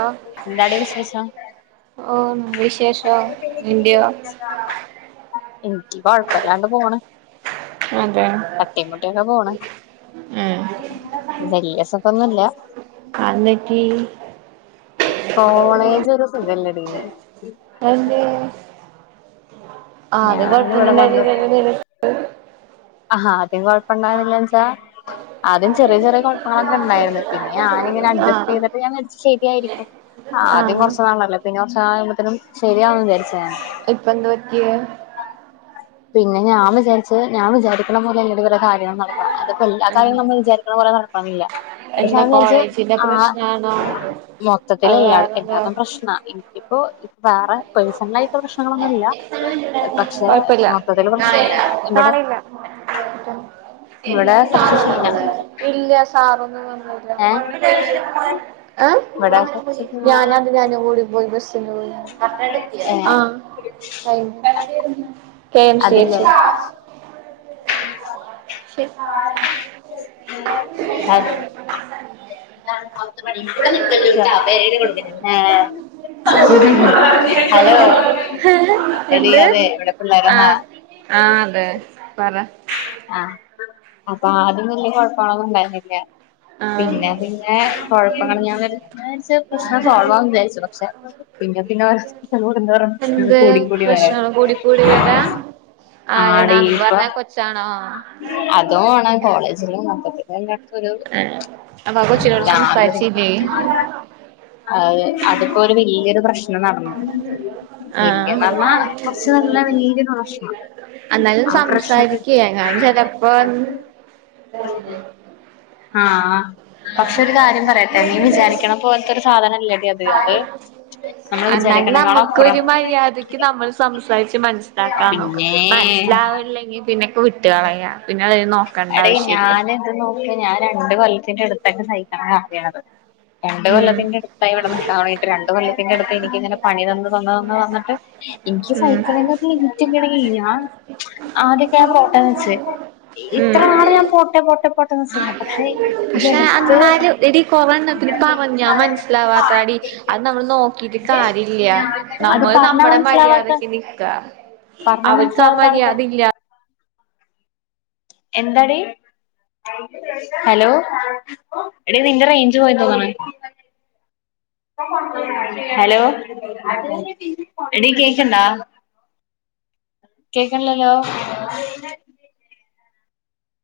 ആ എന്താടി വിശേഷം ഓ വിശേഷോ ല്യാ എനിക്ക് കൊഴപ്പല്ലാണ്ട് പോണ് അതെ തട്ടിയും മുട്ടിയൊക്കെ പോണ് ഉം വല്യ സുഖൊന്നുല്ല അന്നക്കി കോളേജ് ഒരു സുഖല്ലടീ അതെന്തേ ആ അത് ഞാന് കൊഴപ്പൊന്നും ഇവിടെ വണ്ടു ഉണ്ടായിരുന്നില്ലല്ലോ ആഹാ ആദ്യം കുഴപ്പംണ്ടായിരുന്നില്ലച്ചാ ആദ്യം ചെറിയ ചെറിയ കുഴപ്പങ്ങളൊക്കെ ഇണ്ടായിരുന്നു പിന്നെ ഞാന് ഇങ്ങന ആ അഡ്ജസ്റ്റ് ചെയ്തിട്ട് ഞാൻചാരിച്ച് ശരിയായിരിക്കും ആ ആദ്യം കൊറച്ച് നാളല്ലേ പിന്നെ ഒ ക്ഷാവുമ്പോത്തിനും ശരിയാവും ചാരിച്ച് ഞാന് ഇപ്പ എന്താ പറ്റിയേ പിന്നെ ഞാൻ വിാരിച്ച് ഞാ വിചാരിക്കണ പോലെ അല്ല ഇവടെ കാര്യങ്ങൾ നടക്ക്ണെ അതിപ്പോ എല്ലാ കാര്യുംമ്മള് വിചാരി നട ക്കണംന്നില്ല പക്ഷെ എന്താ ഞാൻ വിചരിച്ച് കോളേജിന്റെ ആ പ്രശ്നാണോ മൊത്തത്തിൽ അത് എല്ലാ വേറെന്തോ എല്ലാതും പ്രശ്ന എനിക്കും ഇപ്പൊ വേറെ പേഴ്സണലായിട്ടുള്ള പ്രശ്നങ്ങളൊന്നുല്ല പക്ഷെ കൊഴപ്പില്ല മൊത്തത്തില് പ്രശ്ന ഇവടെ നാളെയില്ല ഇവിടെ കൊറച്ച് സീനാണ് ആ ഇവിടെ കുറച്ച് സീനാ ഞാനത് ഞാന് ഓടി പോയി ബസ് ഏ [unintelligible] ആ കെ എം സി എച്ച് ഉം [unintelligible] പത്ത് മണി കൂടെ നിക്കുന്നു വേറെ കൊടു ഹലോ എടി എന്ത് അതെ ഇവിടെ പിള്ളേരൊന്നാ ആഹ് ആ അതെ പറ ആഹ് അപ്പൊ ആതും വല്യ കുഴപ്പാണോന്നും ഉണ്ടായിരുന്നില്ല ആ പിന്നെ പിന്നെ കൊഴപ്പങ്ങള് ഞാൻ വിചാരിച്ച് പ്രശ്നം സോൾവാവും ന്ന് വിചാരിച്ച് പക്ഷെ പിന്നെ പിന്നെ കൂടുന്തോറും എന്ത് കൂടി കൂടി വരാ പ്രശ്നങ്ങൾ കൂടി കൂടി വരാ ആരടാ അന്ന് ആടെയിപ്പ പറഞ്ഞ കൊച്ചാണോ അതും ആണ് കോളേജിലും മൊത്തിലല്ലാം ആഹ് അ അതിപ്പോ ഒരു വല്യൊരു പ്രശ് നം നടന്ന് വല്യന്ന് ആഹ് പറഞ കൊറച്ച് നല്ല വലിയൊരു പ്രശന എന്നാലും സംസാരിക്കയെങ്ങാനും ചെലപ്പോ ആഹ പക്ഷെ ഒരു കാര്യം പറയട്ടെ നീ വിചാരിക്കണം പോലത്തെ ഒരു സാധനം ഇല്ലടി അത് അത് ഉ എന്നാൽ നമ്മുക്ക് ഒരു മര്യാദയ്ക്ക് നമ്മൾ സംസാരിച്ചു മനസ്സിലാക്കാൻ നോക്ക പിന്നേ മനസ്സിലാവില്ലെങ്കിൽ പിന്നെക്കെ വിട്ട പറയാ പിന്നെ അ ന അട ഞാൻ എന്ത് നോക്കി ഞാൻ രണ്ട് കൊല്ലത്തിറെ അടുത്തൊക്കെ സഹിക്കണ കാര്യണത് രണ്ട് ഉം കൊല്ലത്തിന്റെ അടുത്തായിവിടെന്ന്ക്കാടൊങ്ങിട്ട് രണ്ട് കൊല്ലം അന്റെ അടുത്ത് എനിക്ക് ഇങ്ങനെ പണി തന്നു തന്നു തന്നു തന്നിട്ട് എനിക്ക് ഉം സൈക്കിളറ്റങ്ങ ഞാൻ ആദ്യൊക്കെ ഞൻ പോട്ട വെച്ച് ഉം ഇത്ര നാള് ഞാൻ പോട്ട പോട്ടെ പോട്ടെന്ന് ചെയാം പക്ഷേ പക്ഷെ എന്നാലും എടി കോവന്നപ്പ ഞാൻ മനസ്സിലാവാത്താടി അത് നമ്മള് നോക്കി കാര്യം ഇല്ല അത് നമ്മള് പറഞ്ഞാ നമ്മുടെ മര്യാദക്ക് മനസ്സിലാവാത്ത നിക്ക. പറഞ്ഞാ അവർക്ക് ആ മനസ്സിലാവാത്ത ആൾക്കാ മര്യാദില്ല. എന്താണ് ഹലോ എടി നിന്റെ റേഞ്ച് പോയി തോന്നണെ ഹലോ എടി കേക്കണ്ടാ? കേക്കണില്ലല്ലോ.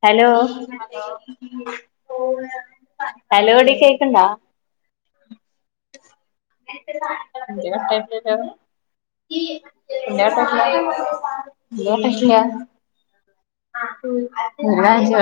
ഹലോ? ഹലോടി കേക്കണ്ട? [unintelligible] പിട്ട പിന്നട്ടഷിയ ഉ [unintelligible]